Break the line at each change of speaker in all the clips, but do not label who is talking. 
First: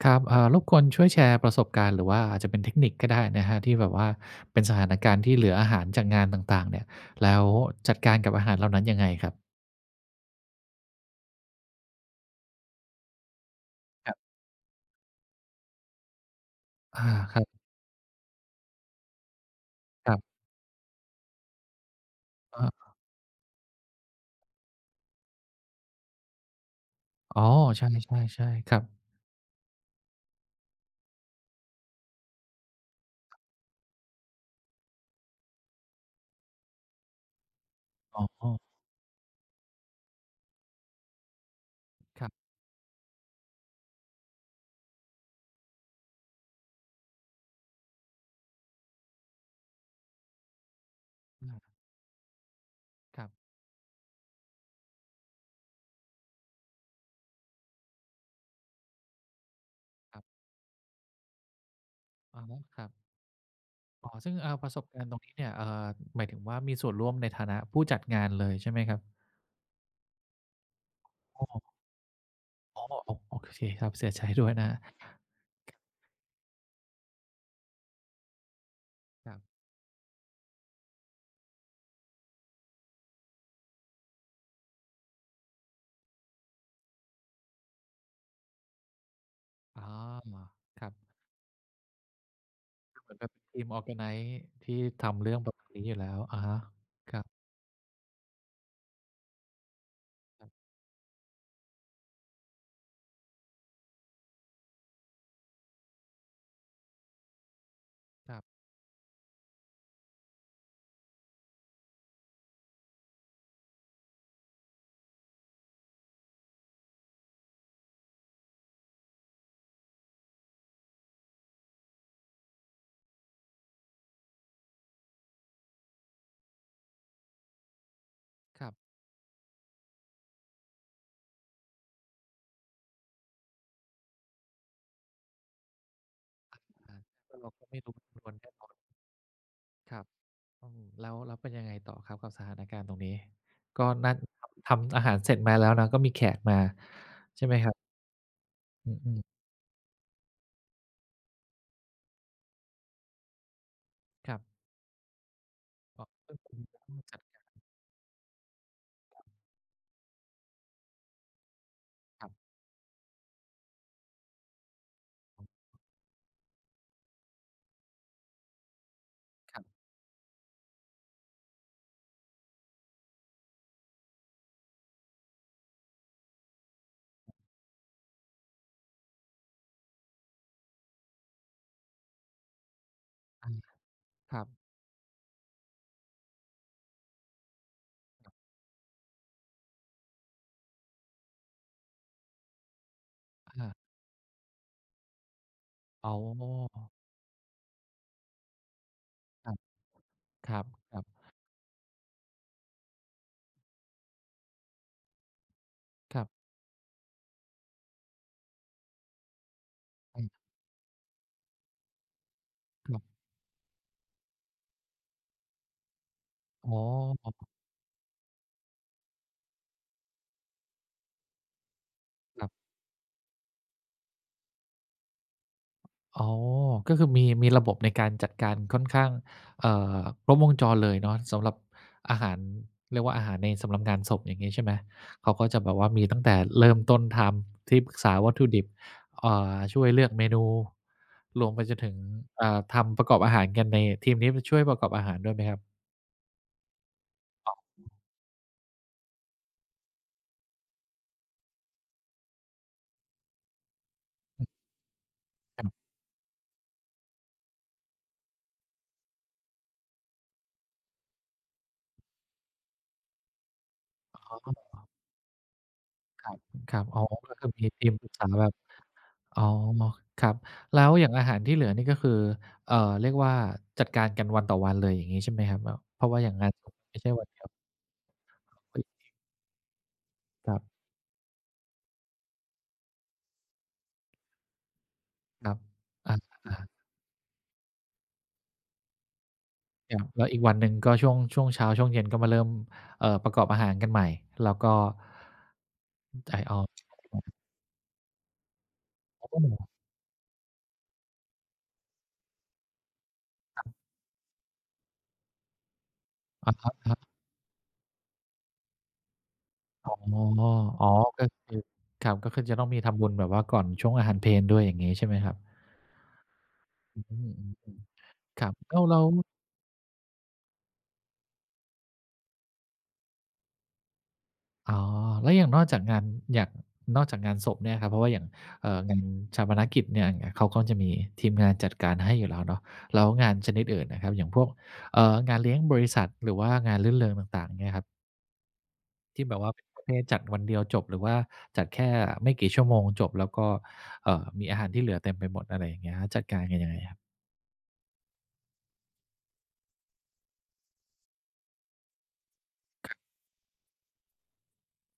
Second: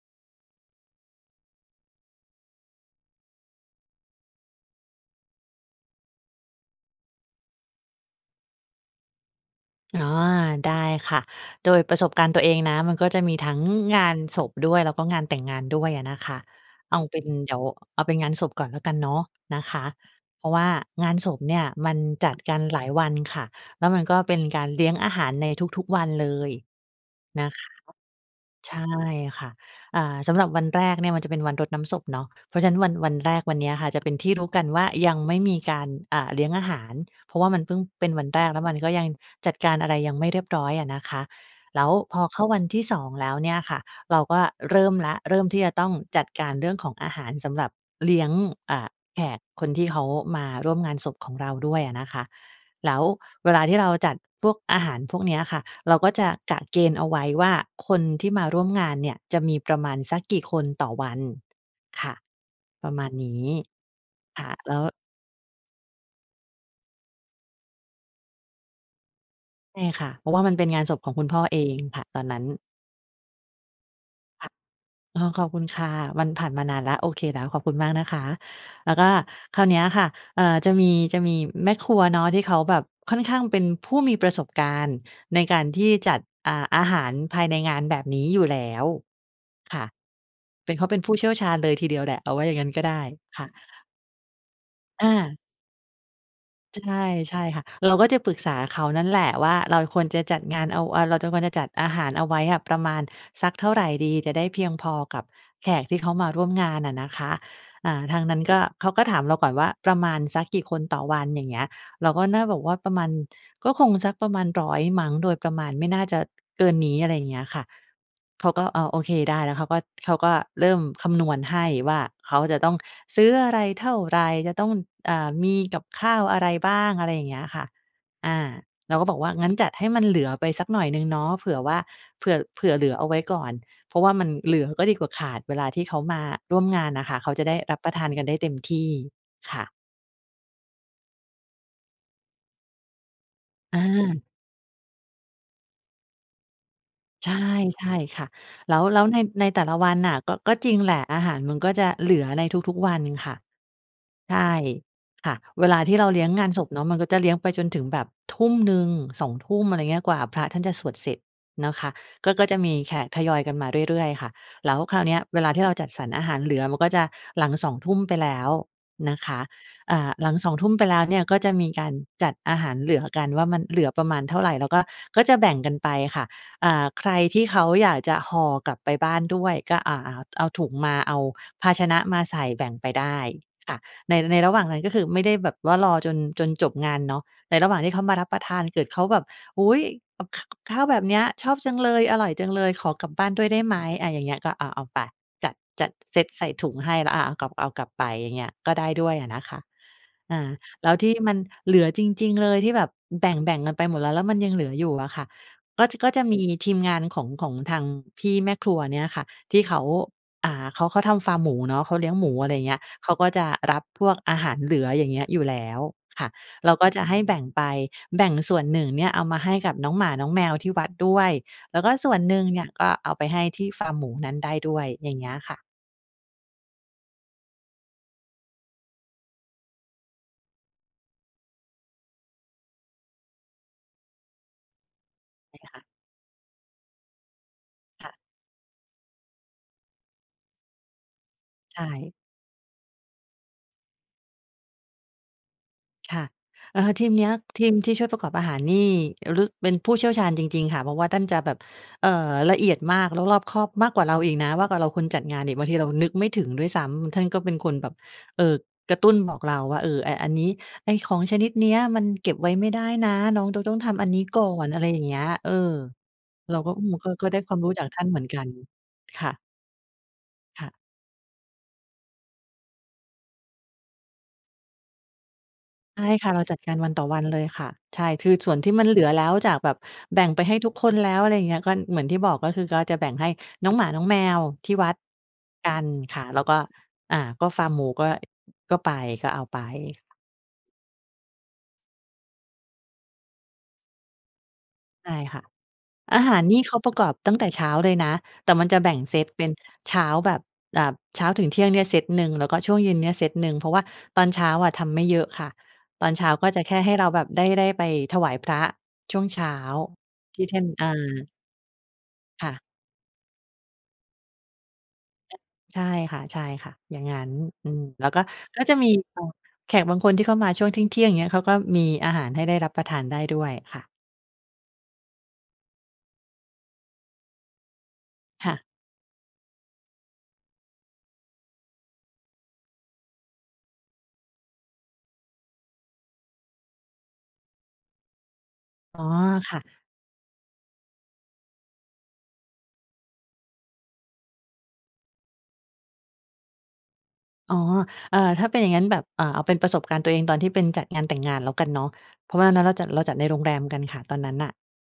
ครับ เอ่อ รบกวนช่วยแชร์ประสบการณ์ หรือว่าอาจจะเป็นเทคนิคก็ได้นะครับ ที่แบบว่าเป็นสถานการณ์ที่เหลืออาหารจากงานต่าง ๆ เนี่ย แล้วจัดการกับอาหารเหล่านั้นยังไงครับ?
อ๋อ ได้ค่ะ โดยประสบการณ์ตัวเองนะ มันก็จะมีทั้งงา
ครั
น
บ
ศพด้วย แล้วก็งานแต่งงานด้วยอะนะคะ เอา
อา
เป็น
ครั
เ
บ
ดี๋ยว เอาเป็นงานศพก่อนแล้วกันเนาะนะคะ
ครับ
เพราะว่างานศพเนี่ยมันจัดกัน
อา
หลายวันค่ะ แล้วมันก็เป็นการเลี้ยงอาหารในทุก ๆ วันเลย
อ๋
น
อ
ะคะ
ใช่ ๆ ๆ
ใ
ค
ช
ร
่
ับ
ค่ะ อา สำหรับวันแรกเนี่ยมันจะเป็นวันรดน้ำศพเนาะ เพราะฉะนั้น วัน วันแรกวันเนี้ยค่ะ จะเป็นที่รู้กันว่ายังไม่มีการ อ่า เลี้ยงอาหาร เพราะว่ามันเพิ่งเป็น
อ
ว
๋
ันแรก
อ
แล้วมันก็ยังจัดการอะไรยังไม่เรียบร้อยอะนะคะ แล้วพอ
ครับ
เข้าวันที่ 2 แล้วเนี่ยค่ะ เราก็เริ่มแล้ว เริ่มที่จะต้องจัดการเรื่องของอาหารสำหรับเลี้ยง อ่า แขกคนที่เขามาร่วมงานศพของเร
อ
า
ือ
ด้วยอะนะคะ แล้ว
ครับ
เวลาที่เราจัดพวกอาหารพวกเนี้ยค่ะ เราก็จะกะเกณฑ์เอาไว้ว่า คนที่มาร่วมงานเนี่ยจะมีประมาณสั
ค
ก
รับ
กี่คนต่อวัน ค่ะ
อ๋อ คร
ป
ั
ร
บ
ะมาณนี้
อ๋อ ซึ่ง
ค
เอ
่ะ
่อ ปร
แล
ะ
้
ส
ว
บการณ์ตรงนี้เนี่ย เอ่อ หมายถึงว่า มีส่วนร่วมในฐานะผู้จัดงานเลยใช่ไหมครับ?
ใช่ค่ะ เพราะว่ามันเป็นงานศพของคุณพ่อ
อ้
เอ
อ
ง ค่ะ ตอนนั้น
อ๋อ โอ้ โอเคครับ เสียใจด้
ค่
ว
ะ
ยนะ
อ๋อ ขอบคุณ
ครับ
ค่ะ มันผ่านมานานแล้ว โอเคแล้ว ขอบคุณมากนะคะ แล้วก็
ครับ
คราวเนี้ยค่ะ เอ่อ จะมี จะมีแม่ครัวเนาะ ที่เขาแบบค่อนข้างเป็นผู้มีประสบการณ์ ในการที่จัด อ่า อาหารภายในงานแบบนี้อยู่แล้ว ค
อ
่
๋อ
ะ เป็น เ
ค
ข
ร
า
ับ
เป็นผู้เชี่ยวชาญเลยทีเดียวแหละ เอาว่าอย่างนั้นก็ได้
เหมือนแบบเป
ค
็
่
น
ะ
ทีม organize ที่
อ
ทำเร
า
ื่องแบบนี้อยู่แล้ว อะฮะ
ใ
ครับ
ช่ ๆ ค่ะ เราก็จะปรึกษาเขานั่นแหละว่า เราควรจะจัด
ครับ
งานเอา เราควรจะจัดอาหารเอาไว้อะ ประมาณสักเท่าไรดี จะได้เพียงพอกับแขกที่เขามาร่วมงานอะนะคะ อ่า ทางน
ค
ั
ร
้
ั
น
บ
ก็ เขาก็ถามเราก่อนว่า ประมาณสักกี่คนต่อวัน? อย่างเงี้ย เราก็น่าบอกว่า "ประมาณก็คงสักประมาณ 100 มั้ง โดยประมาณไม่น่าจะ เกินนี้" อะไรอย่างเงี้ยค่ะ เขาก็ อ้าว เออ โอเคได้แล้วเขาก็ เขาก็เริ่มคำนวณให้ว่า เขาจะต้องซื้ออะไรเท่าไร? จะต้อง อ่า มีกับข้าวอะไรบ้าง? อะไรอย่างเงี้ยค่ะ อา
ครับ
เราก็บอกว่า "งั้นจัดให้มันเหลือไปสักหน่อยหนึ่งเนาะ เผื่อว่า เผื่อ เผื่อเหลือเอาไว้ก่อน" เพราะว่ามันเหลือก็ดีกว่าขาด เวลาที่เขามาร
ค
่วมงาน
รั
น
บ
่ะค่ะ เขา
ก็
จ
เ
ะ
รา
ได้
ก็
ร
ไม
ั
่
บป
ร
ร
ู
ะ
้
ทาน
จ
กัน
ำน
ไ
ว
ด้
น
เ
แน
ต็
่
ม
นอ
ท
น
ี่ ค่ะ
ครับ อือ แล้ว แล้วเป็นยังไงต่อครับกับสถานการณ์ตรงนี้?
อ
ก็นั่น
า
ทำอาหารเสร็จมาแล้วนะ ก็มีแขกมา
ใช
ใช่ไหมครับ?
่ ๆ ค่ะ แล้ว
อ
แ
ื
ล้วใน
อ ๆ
ในแต่ละวันน่ะ ก็ ก็จริงแหละ อาหารมันก็จะเหลือในทุก ๆ วันค่ะ
ค
ใ
ร
ช
ับ
่ ค่ะ เวลาที่
ก
เร
็
าเลี้ยงงานศพเนาะ มันก็จะเลี้ยงไปจนถึงแบบ 19:00 20:00 อะไรอย่างเงี้ย กว่าพระท่านจะสวดเสร็จนะคะ
คร
ก
ั
็
บ
ก็จะมีแขกทยอยกันมาเรื่อย ๆ ค่ะ แล้วคราวเนี้ยเวลาที่เราจัดสรรอาหารเหลือ มันก็จะหลัง 20:00 ไปแล้วนะคะ
ครับ
อ่า หลัง 20:00 ไปแล้วเนี่ย ก็จะมีการจัดอาหารเหลือกันว่า มันเหลือประมาณเท่าไร? แล้วก็ ก็จะแบ่งกันไปค่ะ อ่า ใครที่เขาอยากจะห่อกลับไปบ้านด้วย ก็ อ่า เอาถุงมา เอาภาชนะมาใส่แบ่งไปได้
อา
ค่ะ ใน
ค
ใน
รับ
ระหว่างนั้นก็คือไม่ได้แบบว่ารอจน จนจบงานเนาะ ในระหว่างที่เขามารับประทาน เกิดเขาแบบ "อุ๊ย กับ ข กับข้าวแบบเนี้ย ชอบจังเลย อร่อยจังเลย ขอกลับบ้านด้วยได้
อ
ไ
า
หม?" อะ อย่างเงี้ยก็ อะ เอาไป จัด จัด
อ๋
เซตใส่ถุงใ
อ
ห้แล้ว อ่า เอากลับ เอากลับไปอย่างเงี้ย ก็ได้ด้วยอะนะ
คร
ค
ับ
ะ อา
คร
แล้ว
ับ ๆ
ที่มันเหลือจริง ๆ เลย ที่แบบแบ่ง ๆ กันไปหมดแล้ว แล้วมันยังเหลืออยู่อะค่ะ ก็ จ ก็
ค
จ
ร
ะ
ับ
มีทีมงานของ ของทางพี่แม่ครัวเนี่ยค่ะ ที่เขา
อืม
อ่า เขา เขาทำฟาร์มหมูเนาะ เขาเลี้ยงหมู อะไรอย่างเงี้ย
ครับ
เขาก็จะรับพวกอาหารเหลือ อย่างเงี้ย อยู่แล้วค่ะ เร
อ๋
าก็จะให้แบ่
อ
งไป แบ่งส่วนหนึ่งเนี่ย เอามาให้กับน้องหมาน้องแมวที่วัดด้วย แล้วก็ส่วนหนึ
ค
่
ร
ง
ับ
เนี่ย ก็เอาไปให้ที่ฟาร์มหมูนั้นได้ด้วย อย่างเงี้ยค่ะ
อ๋อ ก็คือมี มีระบบในการจัดการค่อนข้าง เอ่อ ครบวงจรเลยเนาะ สำหรับอาหาร เรียกว่าอาหารในสำหรับงานศพ อย่างงี้ใช่ไหม? เขาก็
ไ
จะ
ง
แ
น
บ
ะค
บ
ะ?
ว่ามีตั้งแต่เริ่มต้นทำ ที่ปรึก
ค
ษ
่
า
ะ
วัตถุดิบ อ่า ช่วยเลือกเมนู รวมไปจ
ใช
นถึง
่
อ่า ทำประกอบอาหารกัน ในทีมนี้มันช่วยประกอบอาหารด้วยไหมครับ?
ค่ะ เออ ทีมเนี้ย
อ๋
ทีมที่
อ
ช่วยประกอบอาหาร นี่ ฤา เป็นผู้เชี่ยวชาญจริง ๆ ค่ะ เพราะว่าท่านจะแบบ เอ่อ ละเอียดมาก แล้วรอบคอบมากกว่าเราอีกนะ มากกว่าเราคนจัดงานอีก บางทีเรานึกไม่ถึงด้วยซ้ำ ท่านก็เป็นคนแบบ เอ่อ กระตุ้นบอกเราว่า เออ ไอ้อันนี้ ไอ้ของชนิดเนี้ย มันเก็บไว้ไม่ได้นะ น้องต้อง ต้องทำอัน
แ
น
ล
ี
้
้
วเข
ก
า
่อ
ก็แบ
น
บ
อ
อ๋
ะไ
อ
รอย่างเงี้ย เออ
ค
เราก็
ร
อ
ั
ื
บ
ม
ๆ อ๋อ
ก็ ก็
ก็
ได้
คือ
ความ
มี
รู้
ท
จา
ี
ก
ม
ท่
ป
า
ร
น
ึก
เหม
ษ
ือ
า
นกั
แบ
น
บ
ค่ะ
อ๋อ ม็อคครับ
ค่ะ
แล้วอย่างอาหารที่เหลือนี่ ก็คือ เอ่อ เรียกว่า จัดการกันวันต่อวันเลย อย่างงี้ใช่ไหมครับ? แบบ
ใ
เ
ช
พ
่
ราะว่า
ค
อ
่
ย
ะ
่าง
เรา
งาน
จัด
ศ
กา
พ
รวัน
ไม
ต
่
่อ
ใช่
วัน
วัน
เล
เดี
ย
ยว
ค่ะ ใช่ คือส่วนที่
อุ๊
มั
ย
นเหลือแล้ว จากแบบแบ่งไป
ค
ให้
รับ
ทุกคนแล้ว อะไรอย่างเงี้ย ก็เหมือนที่บอก ก็คือ ก็จะแบ่งให้น้องหมาน้องแมวที่วัด
ครับ
กัน
อ
ค
า
่ะ แล้วก็
ๆ
อ่า ก็ฟาร์มหมูก็ ก็ไป ก็เอาไป
ครับ แล้วอีกวันหนึ่งก็ช่วง ช่วงเช้า ช่วงเย็นก็มาเริ่ม เอ่อ ประกอบอาหารกันใหม่ แล้วก็
ใช่ค่ะ อา
ไ
ห
ก
า
่
รน
อ
ี่
อ
เขาประกอบตั้
ก
งแต่เช้าเลยนะ แต่มันจะแบ่งเซ
ข
ต
้าวต
เ
้
ป็
ม
น
หมู
เช้าแบบ แบบ เช้าถึงเที่ยงเนี่ยเซตหนึ่ง แล้วก็ช่วงเย็นเนี่ยเซตหนึ่ง
ค
เพรา
ร
ะ
ับ
ว่าตอนเช้าอะทำไม่เยอะค่ะ ตอนเช้าก็
อะ
จะ
ค
แ
ร
ค่ให้
ับ
เร
ๆ
าแบบได้ ได้ไปถวายพระช่วงเช้า
อ๋อ
ที่ท่าน อ
อ๋อ ก
า
็คือ ครับ
ค่ะ
จะต้องมีทำบุญแบบว่าก่อนช่วงอาหารเพลด้วย อย่างงี้ใช่ไหมครับ?
ใช่ค่ะ ๆ อย
อ
่
ื
างงั้น
ม
อืม
ๆ
แล้วก็
ๆ ครับ
ก็
แ
จ
ล
ะ
้ว
มี
แล้
เอ่อ
ว
แขกบางคนที่เขามาช่วงเที่ยง ๆ เงี้ย เขาก็มีอาหารให้ได้รับประทานได้ด้วย ค่ะ
อ๋อ แล้วอย่างนอกจากงาน อย่าง นอกจากงานศพเนี่ยครับ เพราะว่าอย่าง
ค่ะ
เอ่อ งานฌาปนกิจเนี่ย อย่างเงี้ย เขาก็จะมีทีมงานจัดการให้อยู่แล้วเนาะ แล้วงานชนิดอื่นอะครับ อย่างพวก เอ่อ งานเลี้ยงบริษัท หรือว่างานรื่นเริงต่าง ๆ เงี้ยครับ
อ๋อ
ที่แบบว่
ค
า
่
เป็น
ะ
ประเภทจัดวันเดียวจบ หรือว่าจัดแค่ไม่กี่ชั่วโมงจบ แล้วก็ เอ่อ มีอาหารที่เหลือเต็มไปหมด อะไรอย่างเงี้ย จัดการกันยังไงครับ?
อ๋อ เอ่อ ถ้าเป็นอย่างงั้นแบบ อ่า เอาเป็นประสบการณ์ตัวเองตอนที่เป็น จัดงานแต่งงานแล้วกันเนาะ เพราะว่านั้น เราจัด
ครับ
เราจัดในโรงแรมกันค่ะ ตอนนั้นน่ะ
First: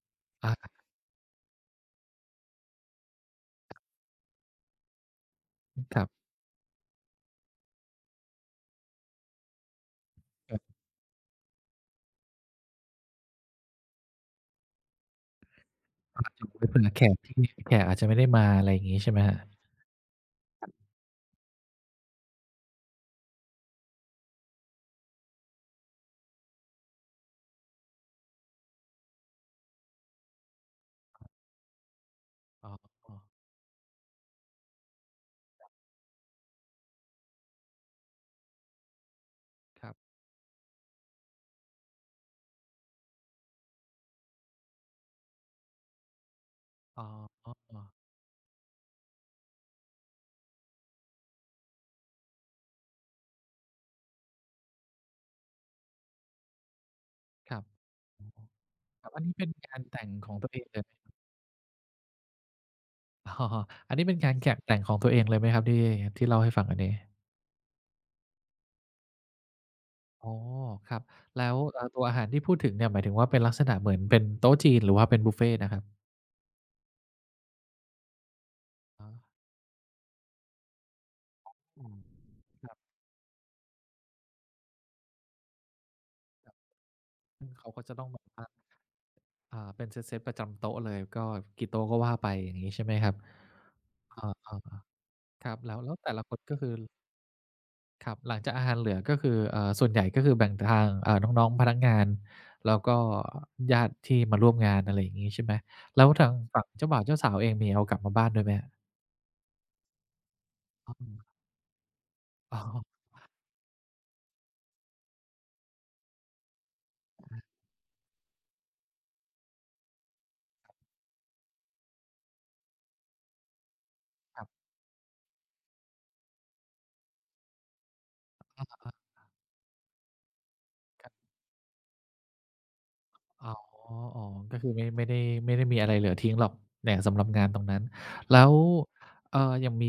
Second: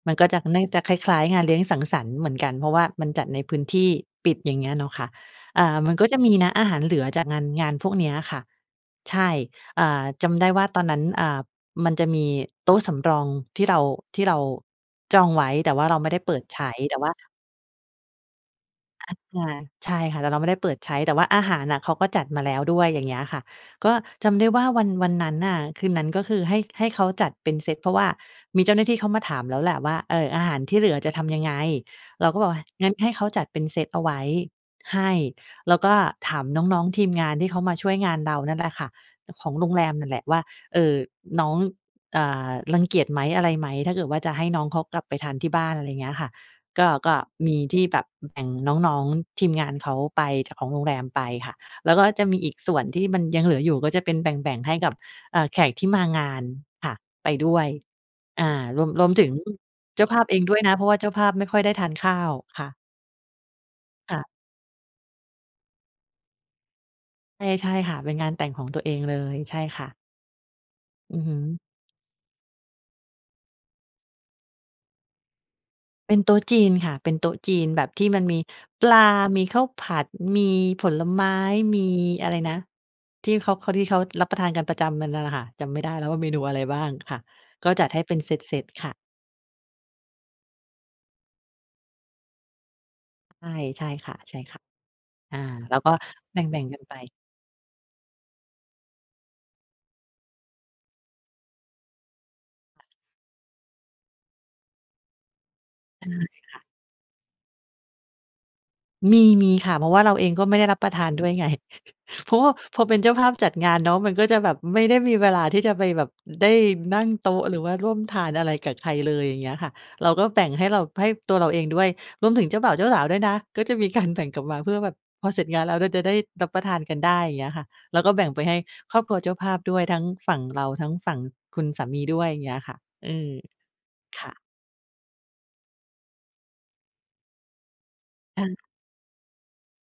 มันก็จะ
อ
น่า
า
จะคล้าย ๆ งานเลี้ยงสังสรรค์เหมือนกัน เพราะว่ามันจัดในพื้นที่ ปิด อย่างเงี้ยเนาะค่ะ อา
อือ
มัน
คร
ก
ั
็
บ
จะมีนะ อาหารเหลือจาก งาน งานพวกเนี้ยอะค่ะ ใช่ อ่า จำได้
ครับ
ว่าตอนนั้น อ่า มันจะมีโต๊ะสำรอง ที่เรา ที่เรา จองไว้ แต่ว่าเราไม่ได้
ล่
เป
า
ิ
ส
ด
ุด
ใช
เป็น
้
เหมือ
แต
น
่
แข
ว่า
กที่ [unintelligible] แขกอาจจะไม่ได้มา อะไรอย่างนี้ ใ
ง
ช่ไหมครับ?
า ใช่ค่ะ แต่เราไม่ได้เปิดใช้ แต่ว่าอาหารอะเขาก็จัดมาแล้วด้วย อย่างเงี้ยค่ะ ก็จำได้ว่า วัน วันนั้นน่ะ คืนนั้นก็คือ ให้ ให้เขาจัดเป็นเซต เพราะว่ามีเจ้าหน้าที่เขามาถามแล้วแหละว่า เอ่อ อาหารที่เหลือจะทำยังไง? เราก็บอกว่า
อ๋อ
งั้นให
เอ
้เข
อ
าจัดเป็นเซตเอาไว้ ให้ แล้วก็ถามน้อง ๆ ทีมงานที่เขามาช่วยงานเรานั่นแหละค่ะ ของโรงแร
คร
ม
ับ
นั่นแหละว่า เอ่อ น้อง อ่า รังเกียจไหม? อะไรไหม? ถ้าเกิดว่าจะให้น้องเขากลับไปทานที่บ้าน อะไรอย่างเงี้ยค่ะ ก็ ก็
อ
ม
๋
ีที่
อ
แบบแบ่งน้อง ๆ ทีมงานเขาไปจากของโรงแรมไปค่ะ แล้วก็จะมีอีกส่วนที่มันยังเหลืออยู่ก็จะเป็นแบ่ง ๆ ให้กับ เอ่อ แขกที่มางาน ค่ะ ไปด
ค
้
ร
ว
ับ
ย
อือฮ
อ
ึ
่า รวม รวม
อ อั
ถ
น
ึ
น
ง
ี้เป็นงานแต
เจ้
่
า
ง
ภาพ
ข
เ
อ
อ
ง
ง
ตัว
ด้
เ
ว
อ
ย
ง
นะ
เ
เ
ล
พ
ย
ราะว่าเจ้าภาพไม่ค่อยได้ทานข้าวค่ะ
อ๋อ อันนี้
ค
เป็
่
น
ะ
การแขบแต่งของตัวเองเลยไหมครับ ที่ ที่เล่าให้ฟังอันนี้
ใช่ ใช่ค่ะ เป็นงานแต่งของตัวเองเลย ใช่ค่ะ
อ๋อ ครับ
อือฮึ
แล้ว เอ่อ ตัวอาหารที่พูดถึงเนี่ย หมายถึงว่าเป็นลักษณะเหมือนเป็นโต๊ะจีน หรือว่าเป็นบุฟเฟ่ต์นะครับ?
เป็นโต๊ะจีนค่ะ เป็นโต๊ะจีน แบบที่มันมีปลา มีข้าวผัด มีผลไม้ ม
อ
ี
ืม
อะไรนะ
ครับ
ที่เขา เขาดิ ที่เขารับประทานกันประจำ น่ะ น่ะค่ะ จำไม่ได้แล้วว่าเมนูอะไรบ้างค่ะ
อือ เ
ก
ข
็
าก็
จัด
จะ
ให้
ต้อง
เป็
แบ
น
บ
เ
ว่า
ซต ๆ ค่ะ
อา เป็นเซต ๆ ประจำโต๊ะเลย ก็กี่โต๊ะก็ว่าไป อย่างงี้ใช่ไหมครับ?
ใช่ ใช่ค่ะ
อา
ๆ อา
ๆ ครับ แล
แ
้
ล้
ว
ว
แ
ก
ล
็
้วแต่ละค
แบ
น ก็
่
ค
ง
ือ
ๆ กันไป
ครับ หลังจากอาหารเหลือ ก็คือ เอ่อ ส่วนใหญ่ก็คือแบ่งทาง เอ่อ น้อง ๆ พนักงาน แล้วก็ญาติที่มาร่วมงาน อะไรอย่างงี้ใช่ไหม? แล
ใช
้
่
วทาง
ค
ฝ
่
ั่
ะ
งเจ้าบ่าว เจ้าสาวเอง มีเอากลับมาบ้านด้วยไหม?
มี ๆ ค่ะ เพราะว่าเราเองก็ไม่ได้รับป
อ
ระท
ื
านด้
ม
วยไง เพราะว่า
อ๋
พอ
อ
เป็นเจ้าภาพจัดงานเนาะ มันก็จะแบบไม่ได้มีเวลาที่จะไปแบบ ได้นั่งโต
ค
๊
รับ
ะหรือว่าร่วมทานอะไรกับใครเลย อย่างเงี้ยค่ะ เราก็แบ่งให้เรา ให้ตัวเราเองด้วย รวมถึงเจ้าบ่าว เจ้าสาวด้วยนะ ก็จะมีการแบ่งกล
คร
ับ
ับ
มาเพื่อแบบ พอเสร็จงานแล้ว เราจะได้รับประทานกันได้ อย่างเงี้ยค่ะ แล้วก็แบ่งไปให้
อ้อ
ครอบครัวเจ้าภาพด้วย ทั้งฝั่งเรา ทั้ง
ค
ฝ
รับ
ั่งคุณสามีด้วย อย่างเงี้ยค่ะ อืม
อ๋อ อ
ค
๋อ
่ะ
ก็คือ ไม่ ไม่ได้ ไม่ได้มีอะไรเหลือทิ้งหรอก แหล่งสำหรับงานตรงนั้น แล
ค่
้ว
ะ
เอ่อ อย่างมี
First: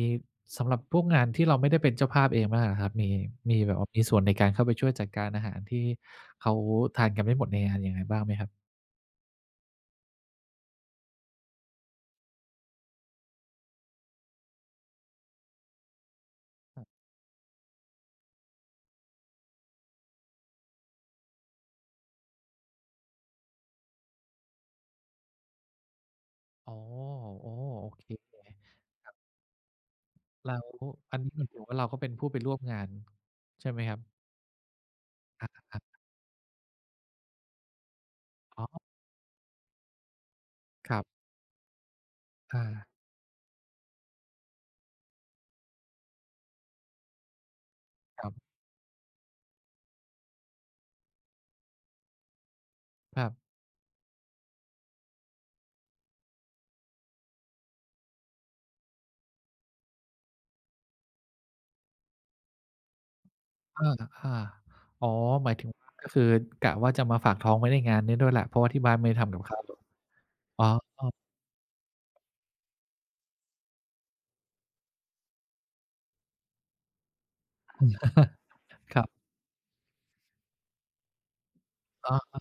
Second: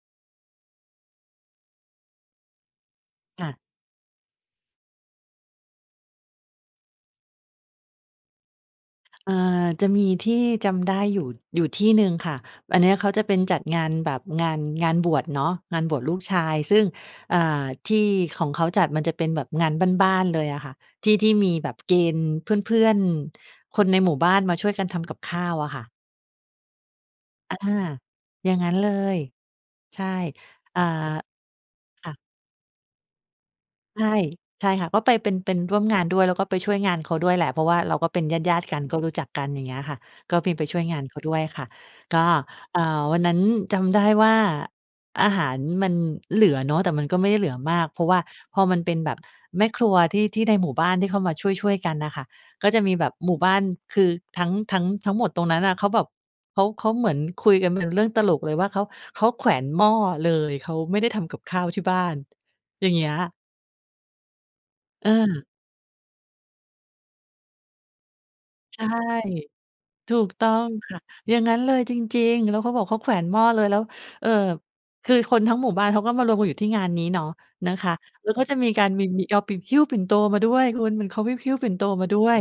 สำหรับพวกงานที่เราไม่ได้เป็นเจ้าภาพเองมั่งอะครับ มี
ค่
ม
ะ
ีแบบว่า มีส่วนในการเข้าไปช่วยจัดการอาหาร ที่เขาทานกันไม่หมดในงานยังไงบ้างไหมครับ?
เอ่อ จะมีที่จำได้อยู่ อยู่ที่หนึ่งค่ะ อันเนี้ยเขาจะเป็นจัดงานแบบ งาน งานบวชเนาะ งานบวชลูกชาย ซึ่ง อ่า ที่ของเขาจัดมันจะเป็นแบบงานบ้าน ๆ เลยอะค่ะ ที่ ที่มีแบบเกณฑ์เพื่อน ๆ คนในหมู่บ้านมาช่วยกันทำกับข้าวอะค่ะ
อ๋อ โอ
อ
้
า
โอเค
อย่างงั้นเล
ครับ
ย ใช่
แล้ว
อ่า
อันนี้หมายถึงว่าเราก็
ค
เป็
่
น
ะ
ผู้ไปร่วมงาน ใช่ไหมครั
ใ
บ?
ช่ ใช่ค่ะ ก็ไป เป็น
ค
เป็นร
ร
่ว
ับ ๆ
มงานด้วย แล้วก็ไปช่วยงานเขาด้วยแหละ เพราะว่าเราก็เป็นญาต
อ๋
ิ ๆ กั
อ
นก็รู้จักกัน อย่างเงี้ยค่ะ ก็มีไปช่วย
ค
ง
ร
า
ับ
นเขาด้วยค่ะ ก็
อ
อ่า
า
วันนั้นจำได้ว่า อาหารมันเหลือเนาะ แต่มันก็ไม่ได้เหลือมาก เพราะว่า
ครับ
พอมันเป็นแบบแม่ครัว ที่ ที่ในหมู่บ้านที่เขามาช่วย ๆ กันน่ะค่ะ ก็จะมีแบบ
ครั
หม
บ
ู่บ้าน คือ ทั้ง ทั้ง ทั้งหมดตรงนั้นน่ะ เขาแบบ เขา เขาเหมือนคุยกันเป็นเรื่องตลกเลย ว่าเขา เขาแขวนหม้อเลย เค้าไม่ได้ทำกับข้าวที่บ้าน อย่างเงี้ย
เออ อา อ๋
เ
อ
ออ
หมายถึงว่า ก็คือกะว่าจะมาฝากท้องไว้ในงานนี้ด้วยแหละ เพราะว่าท
ใ
ี
ช
่
่
บ้านไม่ได้ทำกับข้าว
ถูกต้อ
อ๋
งค่ะ
อ
อย่างงั้นเลยจริง ๆ แล้วเขาบอกเขาแขวนหม้อเลย แล้ว เออ คือ คนทั้งหมู่บ้านเขาก็มารวมกันอยู่ที่งานนี้เนาะ นะคะ แล้วเขาจะมีการ
คร
ม
ั
ี
บ
มีเราไปหิ้วปิ่นโตมาด้วยคุณ เขาไปหิ้วปิ่นโตมา
อ๋อ
ด
อ
้
ะ
ว
ฮ
ย
ะ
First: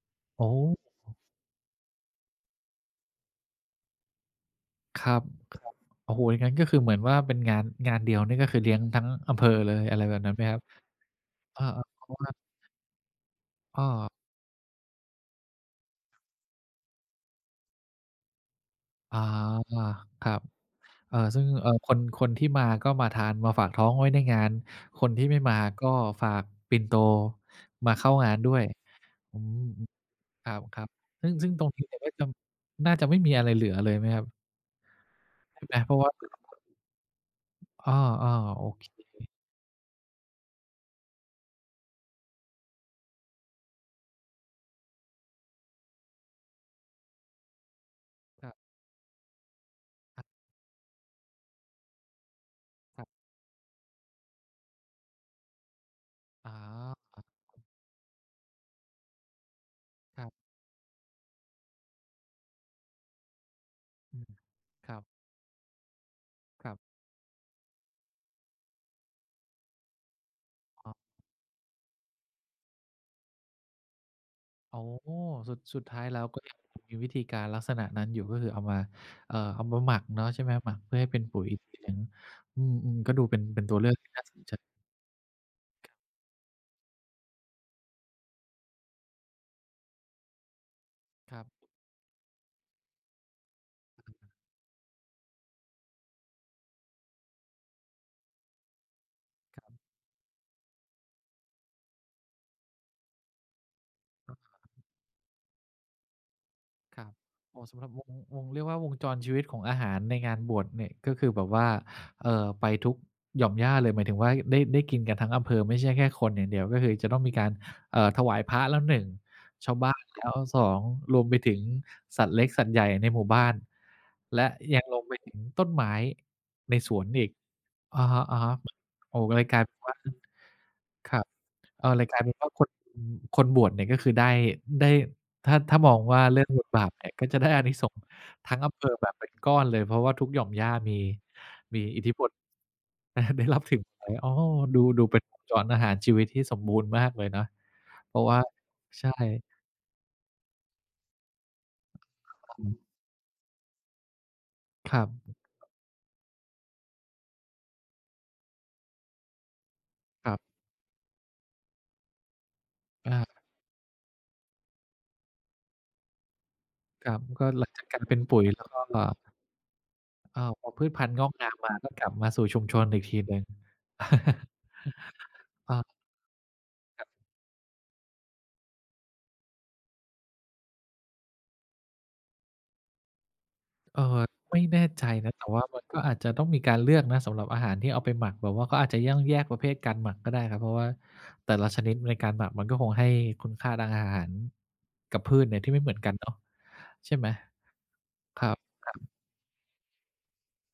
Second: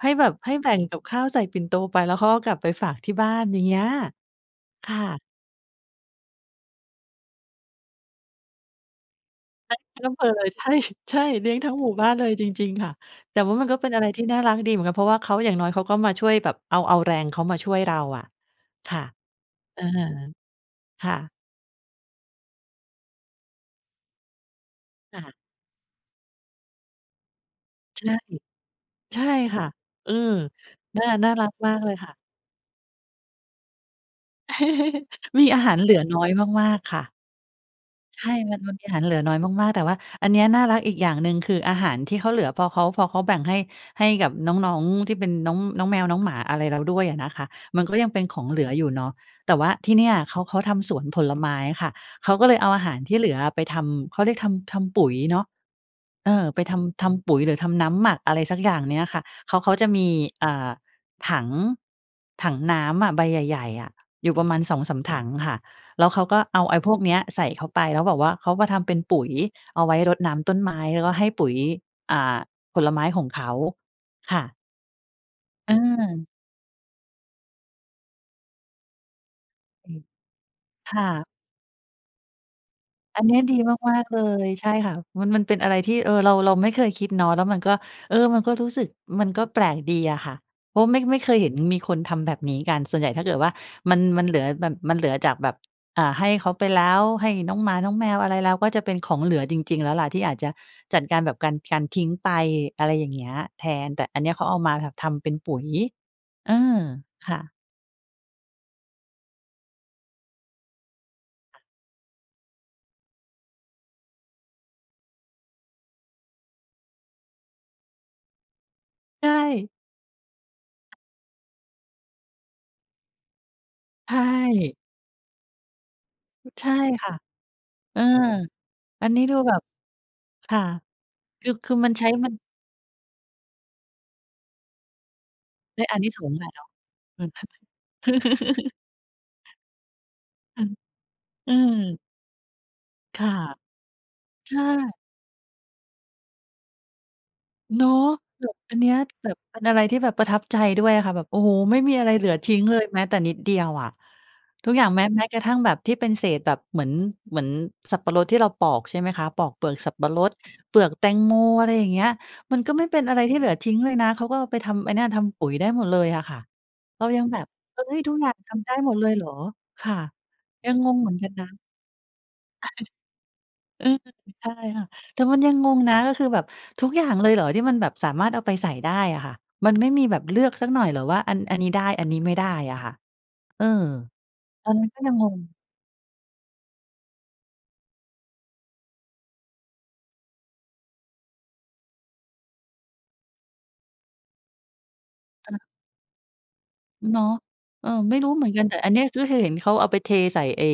ให้แบบ
โอ้
ให้แบ่งกับข้าวใส่ปิ่นโตไปแล้วเขาก็กลับไปฝากที่บ้าน อย่างเงี้ย ค่
ครั
ะ
บ โอ้โฮ! งั้นก็คือเหมือนว่าเป็น งาน งานเดียวนี่ ก็คือเลี้ยงทั้งอำเภอเ
ใ
ล
ช่
ย อ
ท
ะ
ั
ไ
้
ร
งอ
แบ
ำเภ
บ
อ
นั้น
เ
ไห
ล
ม
ย
ครั
ใ
บ?
ช่ ๆ เลี้ย
เ
ง
ออ
ทั้งหมู่
ๆ โอ
บ
้
้า
โฮ
นเล
คร
ย
ับ
จริง ๆ ค่ะ แต่ว่ามันก็
อ
เป็นอะไร
า
ที่น่ารักดีเหมือนกัน เพราะว่าเขา อย่างน้อยเขาก็มาช่วยแบบ เอา เอาแรงเขามาช่วยเราอะ ค่ะ
อา
อะฮะ
ๆ ครับ
ค
เ
่
ออ
ะ
ซึ่ง เออ คน คนที่มาก็มาทานมาฝากท้องไว้ในงาน คน
ค
ที่
่
ไ
ะ
ม่มาก็ฝากปิ่นโตมาเ
ใ
ข
ช
้า
่
งานด้วย
ใช่
อื
ค
ม
่ะ อืม
ครับ
น่า
ๆ ซึ
น
่
่า
ง
รั
ซึ่ง
ก
ตร
ม
ง
าก
นี้
เล
เด
ย
ี๋ยวค
ค
่
่
อย
ะ
ทำ น่าจะไม่มีอะไรเหลือเลยไหมครับ?
มีอาหา
อ
ร
า
เ
เ
ห
พ
ล
รา
ื
ะ
อ
ว่า
น้อยมาก ๆ ค่ะ
อา
ใช่ มัน
ๆ โอ
มันม
เ
ี
ค
อาหารเหลือน้อยมาก ๆ แต่ว่าอันเนี้ยน่ารักอีกอย่างหนึ่ง คือ อาหารที่เขาเหลือ พอเขา พอเขาแบ่ง ให้ ให้กับน้อง ๆ ที่เป็น น้อง น้องแมว น้องหมาอะไรแล้วด้วยอะนะคะ มันก็ยังเป็นของ
ครับ
เหลืออยู่เนาะ แต่ว่าที่เนี่ย
ครับ
เขา เขาทำสวนผลไม้ค่ะ เขาก็เลยเอาอาหาร
ครับ
ที่เหลือไปทำ เขาเรียก ทำ ทำปุ๋ยเนาะ เออ
อา
ไป ทำ ท
อา
ำปุ๋ย หรือทำน้ำหมัก อะไรสักอย่างเนี่ยค่ะ เขา เขาจะมี
ครับ
อ่า ถัง ถังน้ำอะ ใบใหญ่ ๆ อะ
อืม
อยู่ประมาณ สอง
ค
ส
ร
า
ั
ม
บ
ถังค่ะ แล้วเขาก็เอา
คร
ไ
ั
อ
บ
้พวกเนี้ยใส่เข้าไป แล้วบอกว่าเขามาทำเป็นปุ๋ย เอาไว้รดน้ำต้นไม้
ครับ
แล้วก็ให้ปุ๋ย อ่า ผลไม้ของเขา ค่ะ
โอ้โฮ สุด สุดท้ายแล้
เออ
ว ก็ยังมีวิธีการลักษณะนั้นอยู่ ก็คือเอามา เอ่อ เอามา
อ
ห
ื
มั
ม
กเนาะ ใช่ไหมครับ? หมักเ
ค
พื่อ
่
ให้เป็น
ะ
ปุ๋ย [unintelligible] อืม ๆ ก็
อั
ดู
นนี
เป
้
็น
ดี
เป็นตัวเลื
ม
อก
า
ท
ก
ี่
ๆ เล
น่าสน
ย
ใจ
ใช่ค่ะ มัน มันเป็นอะไรที่ เออ เรา เราไม่เคยคิดเนาะ แล้วมันก็ เออ มันก็รู้สึก มันก็แปลกดีอะค่ะ เพราะ ไม่ ไม่เค
ค
ย
รั
เ
บ
ห็นมีคนทำแบบนี้กัน ส่วนใหญ่ถ้าเกิดว่า มัน มันเหลือแบบ มันเหลือจากแบบ อ่า ให้เขาไปแล้ว ให้น้องหมา น้องแมว อะไรแล้ว ก็จะเป็นของเหลือจริง ๆ แล้วแหละ ที่อาจจะจัดการแบบ การ การทิ้งไป อะไรอย่างเงี้ยแทน แต่อันเนี้ยเขาเอามาทำเป็นปุ๋ย เออ
ครับ
ค่ะ
เหมาะสำหรับ วง วง เรียกว่าวงจรชีวิตของอาหารในงานบวชเนี่ย ก็คือแบบว่า เอ่อ ไปทุกหย่อมหญ้าเลย หมายถึงว่า ได้ ได้กินกันทั้งอำเภอ ไม่ใช่แค่คนอย่างเดียว ก็คือจะต้องมีการ เอ่อ ถวายพระแล้ว 1
ใ
ช
ช่
าวบ้านแล้ว 2 รวมไปถึงสัตว์เล็กสัตว์ใหญ่ในหมู่บ้าน
ใช
และ
่
ยังรวมไปถึงต้นไม้
ใช่
ในสว
ค
น
่ะ
อีก
เ
อ
ออ
ะฮะ
อั
ๆ
น
โอ้
นี้
โฮ!
ดู
เลย
แบ
กล
บ
ายเป็นว่า
ค่ะ
ครับ
คือ คือ
อ
ม
้
ั
า
น
ว
ใช
ร
้
ายการ
มั
น
น
ี้ก็คน คนบวชเนี่ยก็คือ ได้ ได้ ถ้า ถ้
ไ
า
ด้
ม
อ
อ
า
ง
นิ
ว่
ส
า
งส
เร
์
ื
แ
่
หล
อง
ะเ
บ
นาะ
ทบาทเนี่ย
อ
ก
ื
็
อ
จะ
ฮึ
ได้อานิสงส์ทั้งอำเภอแบบเป็นก้อนเลย เพราะว่าทุกหย่อม
ค
ห
่
ญ
ะ
้า มี
อื
มี
ม
อิทธิพล อ
ค
ะ
่
ฮ
ะ
ะ ได้รับถึงไร อ้อ
ใช
ดู
่
ดูเป็นวงจรอาหารชีวิตที่สมบูรณ์มากเลยนะ
เนาะ
เพราะว่า
แบบอันเนี้ย
ใช
แบบ
่
เป็นอะไรที่แบบประทับใจด้วยอะค่ะ แบบ โอ้โฮ!ไม่มีอะไรเหลือทิ้
อ
ง
ื
เ
ม
ลยแม้แต่นิดเดียวอะ ทุกอย่าง
คร
แม้
ับ
แม้กระทั่งแบบที่เป็นเศษแบบ เหมือน เหมือนสับปะรดที่เราปอก ใช่ไหมคะ ปอกเปลือกสับปะร
ค
ด
รับ
เปลือกแตงโม อะไรอย่าเงี้ย มันก็ไม่เป็น
อ
อะไร
า
ที่เหลือทิ้งเลยนะ เขาก็ไปทำไอ้เนี่ย ทำปุ๋ยได้หมดเลยอะค่ะ เร
ค
า
รั
ย
บ
ังแบ
ก
บ
็หลัง
เฮ
จา
้
กก
ย!
ลาย
ทุ
เป
ก
็น
อย่า
ป
ง
ุ๋ย
ท
แล้
ำไ
ว
ด้
ก็
หมดเลยเหรอ? ค่ะ
อ้าว พ
ยั
อ
ง
พื
ง
ช
ง
พ
เ
ั
หม
น
ื
ธ
อ
ุ์
น
ง
กั
อ
น
ก
น
งา
ะ
มมา ก็กลับมาสู่ชุ
ใช
ม
่
ชนอีกทีหนึ่ง
เออ นั่นคือ ใช่ค่ะ แต่มันยังง
อ
ง
า
นะ ก็คือแบบทุกอย
คร
่
ับ
างเลยเหรอที่มันแบบสามารถเอาไปใส่ได้อะค่ะ? มันไม่มีแบบเลือกสักหน่อยเหรอว่า อัน อันนี้ได้ อันนี้ไม่ได้อะค่ะ? เออ
เออ ไม่
ตอน
แน
น
่
ั้นก็
ใจ
ยังง
นะ
ง
แต่ว่ามันก็อาจจะต้องมีการเลือกนะ สำหรับอาหารที่เอาไปหมัก แบบว่าเขาอาจจะต้องแยกประเภทการหมักก็ได้ครับ เพราะว่าแต่ละชนิดในการหมักมันก็คงให้คุณค่าทางอาหารกับพืช
เ
เนี
ออ
่ยที่ไม่เหมือนกันเนาะ ใช่
เนา
ไ
ะ
หม?
เออ ไม่รู้
ค
เห
ร
มื
ั
อน
บ
กัน แต่
ค
อั
ร
น
ั
เนี้ย
บ
คือเห็นเขาเอาไปเทใส่ไอ้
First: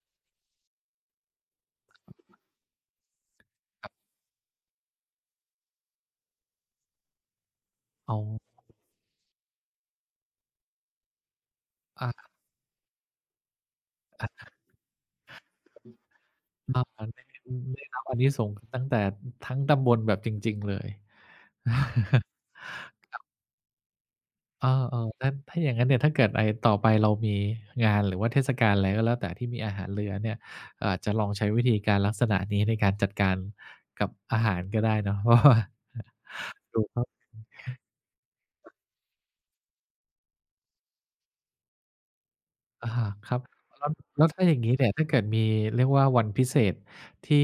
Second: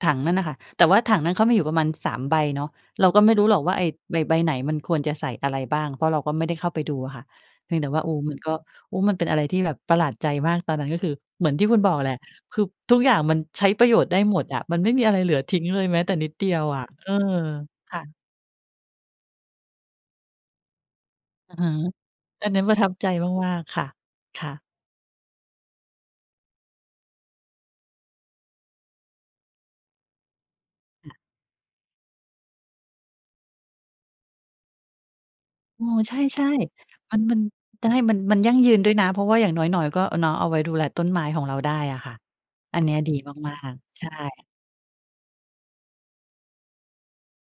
ถังนั่นน่ะค่ะ แต่ว่าถังนั้นเขามีอยู่ประมาณ 3 ใบเนาะ เราก็ไม่รู้หรอกว่าไอ้
ครับ
ใบ ใบไหนมันควรจะใส่อะไรบ้าง เพราะเราก็ไม่ได้เข้าไปดูค่ะ เพียงแต่ว่า โอ
อ
้!
๋
มั
อ
นก็ โอ้! มันเป็นอะไรที่แบบประหลาดใจมาก ตอนนั้นก็คือ เหมือนที่คุณบอกแหล
อ
ะ
า
คือทุกอย่างมันใช้ประโยชน์ได้
อะ
หม
ฮ
ด
ะ
อะ มันไม่มีอะไรเหลือทิ้งเลยแม้แต่นิดเดียวอะ เออ
ได้
ค
ร
่
ับ
ะ
อานิสงส์ตั้งแต่ทั้งตำบลแบบจริง ๆ เลย
อือฮึ อันนั้นประทับใจ
ครับ
มาก ๆ ค่ะ ค่ะ
อา ๆ นั่นถ้าอย่างงั้นเนี่ย ถ้าเกิด อา ต่อไปเรามีงาน หรือว่าเทศกาล อะไรก็แล้วแต่ ที่มีอาหารเหลือเนี่ย เราอาจ
ค
จะ
่ะ
ลองใช้วิธีการลักษณะนี้ในการจัดการกับอาหารก็ได้เนาะ เพราะว่า
อืม ใช่ ๆ มัน มัน จะให้ มัน มันยั่งยืนด้วยนะ เพราะว่าอย่างน้อย ๆ ก็เนาะ เอาไว้ดูแลต้นไม้ของเราได้อะค่ะ อัน
อ
เน
า
ี้ยดี
ครับ
มาก
ครับ
ๆ ใช
แล้วถ้
่
าอย่างนี้เนี่ย ถ้าเกิดมีเรียกว่าวันพิเศษที่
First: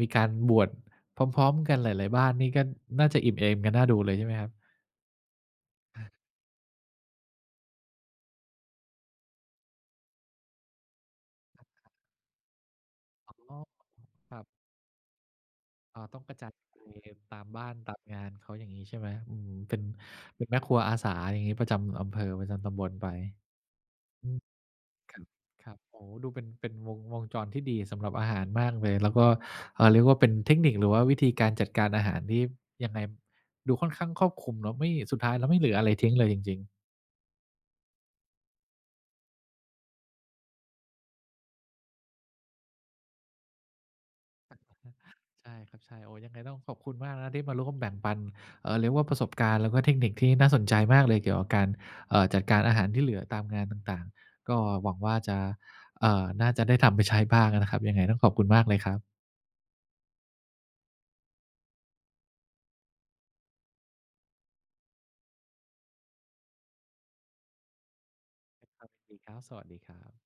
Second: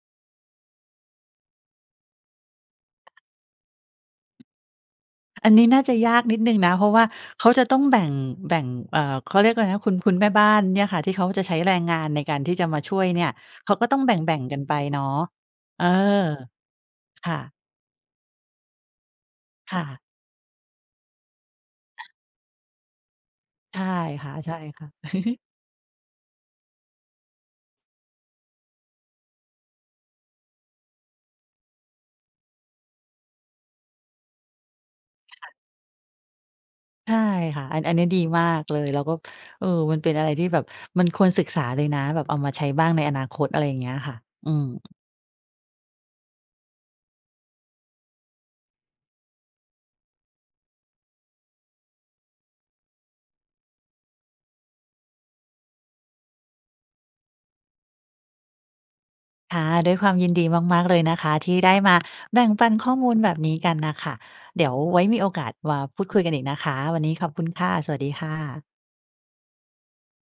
มีการบวชพร้อม ๆ กันหลาย ๆ บ้านนี่ ก็น่าจะอิ่มเอมกันน่าดูเลยใช่ไหมครับ?
อันนี้น่าจะ
อา
ยากนิดหนึ่งนะ เพราะว่าเขาจะต้อง แบ่ง แบ่ง เออ เขาเรียกว่าอะไรนะ คุณ คุณแม่บ้านเนี่ยค่ะ ที่เขาจะใช้แรงงานในการที่จะมาช่วยเนี่ย
อ๋อ
เขาก็ต้องแบ
คร
่
ั
ง
บ
ๆ กันไปเนาะ เออ
อ๋อ ต้องไปจัดบริเวณ
ค่
ต
ะ
ามบ้าน ตามงานเขา อย่างงี้ใช่ไหม? อืม เป
ค
็
่
น
ะ
เป็นแม่ครัวอาสา อย่างงี้ ประจำ
อา
อำเภอ ประจำตำบลไป
ใช่ค
อืม
่ะ ๆ
ครับ ครับ โอ้โห! ดู เป็น เป็น วง วงจรที่ดีสำหรับอาหารมากเลย แล้วก็ เออ เรียกว่าเป็นเทคนิค หรือว่าวิธีการจัดการอาหารที่ ยังไง ดูค่อนข้างครอบคลุมเนาะ ไม่ สุดท้า
ใ
ย
ช
แล้
่
วไม่เหลืออะไรทิ้งเลยจริง ๆ
ใช่ค่ะ อัน อันนี้ดีมากเลย แล้วก็ เออ มันเป็นอะไรที่แบบมันควรศึกษาเลยนะ แบบเอามาใช้บ้างในอนาคต อะไรอย่างเงี้ยค่ะ อืม
[unintelligible] ใช่ครับ ใช่ โอ้! ยังไงต้องขอบคุณมากนะที่มาร่วมแบ่งปัน เออ เรียกว่าประสบการณ์ แล้วก็เทคนิคที่น่าสนใจมากเลยเกี่ยวกับการ เอ่อ จัดการอาหารที่เหลือตามงานต่าง ๆ ก็หวังว่าจะ เออ น่าจะได้ทำไปใช้บ้างอะนะครับ ยังไงต้องขอบคุณมากเลยครับ
ค่ะ ด้วยความยินดีมาก ๆ เลยนะคะ ที่ได้มาแบ่งปันข้อมูลแบบนี้กันน่ะค่ะ เดี๋ยวไว้มีโอกาสมาพูดคุยกันอีกนะคะ วันนี้ขอบคุณค่ะ สวัสดีค่ะ
ครับ ยินดีครับ สวัสดีครับ